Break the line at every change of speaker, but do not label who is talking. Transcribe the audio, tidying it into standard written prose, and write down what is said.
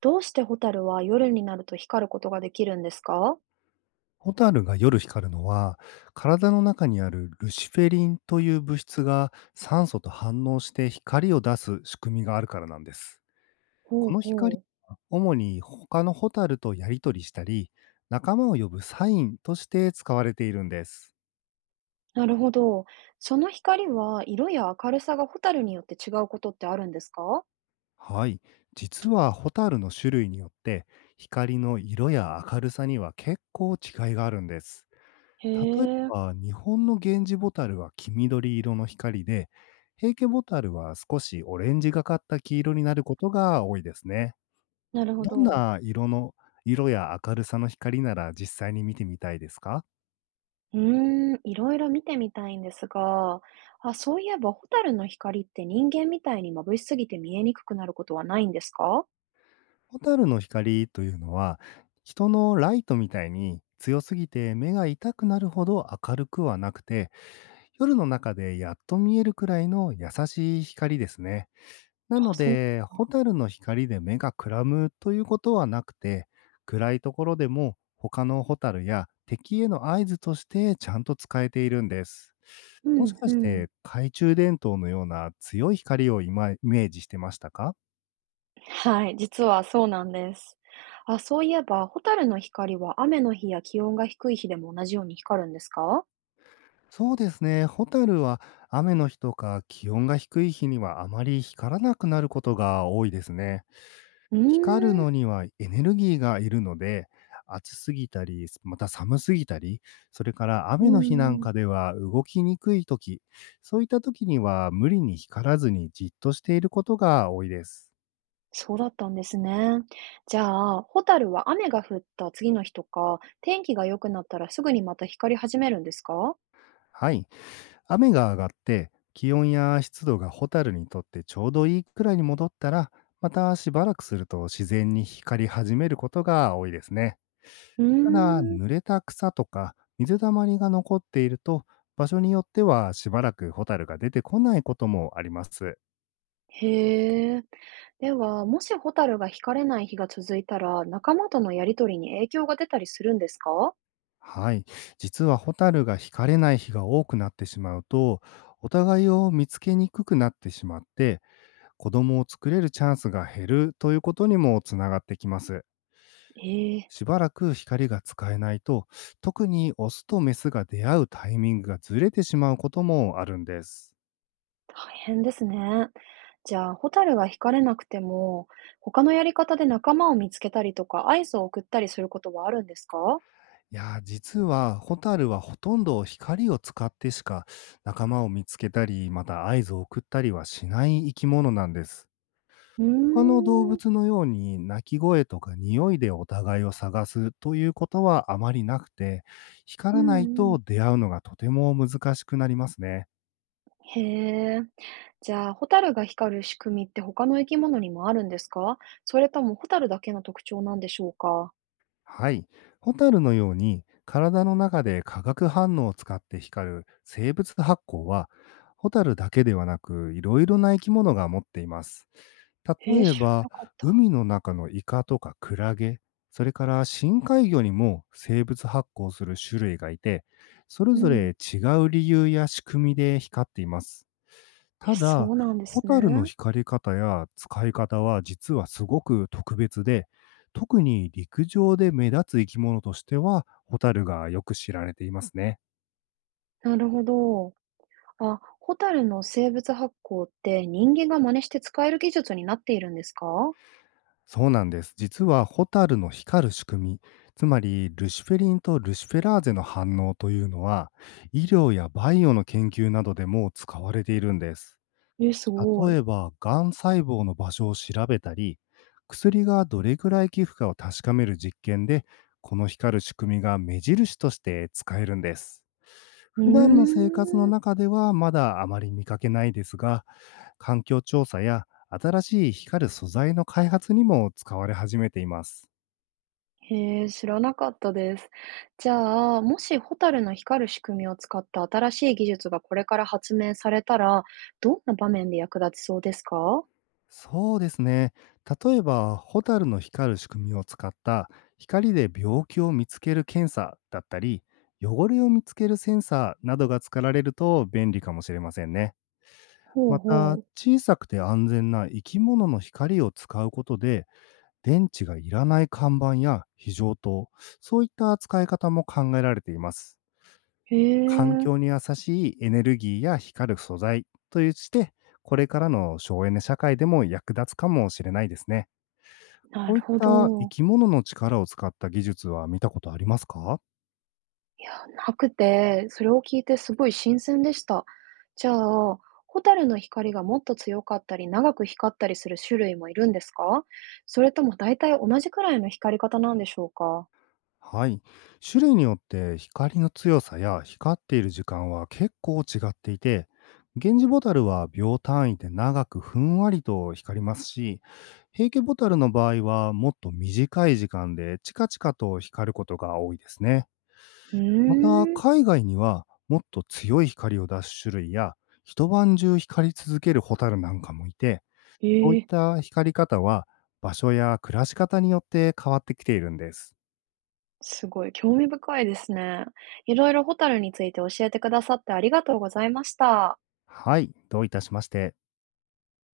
どうしてホタルは夜になると光ることができるんですか？
ホタルが夜光るのは、体の中にあるルシフェリンという物質が酸素と反応して光を出す仕組みがあるからなんです。
ほう
この
ほ
光
う。
は主に他のホタルとやり取りしたり、仲間を呼ぶサインとして使われているんです。
なるほど。その光は色や明るさがホタルによって違うことってあるんですか？
はい。実はホタルの種類によって、光の色や明るさには結構違いがあるんです。
へ
例え
え、
ば、日本のゲンジボタルは黄緑色の光で、ヘイケボタルは少しオレンジがかった黄色になることが多いですね。
なるほ
どん
ど。
な色の色や明るさの光なら実際に見てみたいですか？
いろいろ見てみたいんですが、あ、そういえばホタルの光って人間みたいに眩しすぎて見えにくくなることはないんですか？
ホタルの光というのは、人のライトみたいに強すぎて目が痛くなるほど明るくはなくて、夜の中でやっと見えるくらいの優しい光ですね。な
あ、
の
そう。
で、ホタルの光で目がくらむということはなくて、暗いところでも他のホタルや敵への合図としてちゃんと使えているんです。
う
もし
ん
か
う
し
ん。
て懐中電灯のような強い光をイマイメージしてましたか？
はい、実はそうなんです。あ、そういえばホタルの光は雨の日や気温が低い日でも同じように光るんですか？
そうですね。ホタルは雨の日とか気温が低い日にはあまり光らなくなることが多いですね。
うー
光る
ん、
のにはエネルギーがいるので、暑すぎたり、また寒すぎたり、それから
う
雨の日なん
ん。
かでは動きにくい時、そういった時には無理に光らずにじっとしていることが多いです。
そうだったんですね。じゃあ、ホタルは雨が降った次の日とか、天気が良くなったらすぐにまた光り始めるんですか？
はい。雨が上がって気温や湿度がホタルにとってちょうどいいくらいに戻ったら、またしばらくすると自然に光り始めることが多いですね。
うー
ただ、
ん。
濡れた草とか水たまりが残っていると、場所によってはしばらくホタルが出てこないこともあります。
へえ。では、もしホタルが光れない日が続いたら、仲間とのやりとりに影響が出たりするんですか？
はい。実はホタルが惹かれない日が多くなってしまうと、お互いを見つけにくくなってしまって、子供を作れるチャンスが減るということにもつながってきます。
ええ、
しばらく光が使えないと、特にオスとメスが出会うタイミングがずれてしまうこともあるんです。
大変ですね。じゃあ、ホタルが光れなくても、他のやり方で仲間を見つけたりとか、合図を送ったりすることはあるんですか？
いやー、実はホタルはほとんど光を使ってしか仲間を見つけたり、また合図を送ったりはしない生き物なんです。
うー
他の動
ん。
物のように鳴き声とか匂いでお互いを探すということはあまりなくて、
う
光ら
ん
ない
うん。
と出会うのがとても難しくなりますね。
へえ。じゃあ、ホタルが光る仕組みって他の生き物にもあるんですか？それともホタルだけの特徴なんでしょうか？
はい。ホタルのように体の中で化学反応を使って光る生物発光は、ホタルだけではなく、いろいろな生き物が持っています。
へえ、
例え
知ら
ば、
なかった。
海の中のイカとかクラゲ、それから深海魚にも生物発光する種類がいて、それ
う
ぞ
ん。
れ違う理由や仕組みで光っています。
え
ただ、
そうなんで
ホ
すね。
タルの光り方や使い方は実はすごく特別で、特に陸上で目立つ生き物としては、ホタルがよく知られていますね。
なるほど。あ、ホタルの生物発光って人間が真似して使える技術になっているんですか？
そうなんです。実はホタルの光る仕組み、つまりルシフェリンとルシフェラーゼの反応というのは、医療やバイオの研究などでも使われているんです。
え、すごい。
例えば、がん細胞の場所を調べたり、薬がどれくらい寄付かを確かめる実験で、この光る仕組みが目印として使えるんです。
うー
普段の生活の
ん。
中ではまだあまり見かけないですが、環境調査や新しい光る素材の開発にも使われ始めています。
へえ、知らなかったです。じゃあ、もしホタルの光る仕組みを使った新しい技術がこれから発明されたら、どんな場面で役立ちそうですか？
そうですね。例えば、ホタルの光る仕組みを使った光で病気を見つける検査だったり、汚れを見つけるセンサーなどが作られると便利かもしれませんね。
ほう
ま
ほ
た、
う。
小さくて安全な生き物の光を使うことで、電池がいらない看板や非常灯、そういった使い方も考えられています。
へ
環
え、
境に優しいエネルギーや光る素材として、これからの省エネ社会でも役立つかもしれないですね。
な
こうい
る
っ
ほ
た生
ど。
き物の力を使った技術は見たことありますか？
いや、なくて、それを聞いてすごい新鮮でした。じゃあ、ホタルの光がもっと強かったり、長く光ったりする種類もいるんですか？それとも大体同じくらいの光り方なんでしょうか？
はい。種類によって光の強さや光っている時間は結構違っていて、ゲンジボタルは秒単位で長くふんわりと光りますし、平家ボタルの場合はもっと短い時間でチカチカと光ることが多いですね。
う
また、
ーん。
海外にはもっと強い光を出す種類や、一晩中光り続けるホタルなんかもいて、
え
そういっ
え
た光り方は、場所や暮らし方によって変わってきているんです。
すごい、興味深いですね。いろいろホタルについて教えてくださってありがとうございました。
はい、どういたしまして。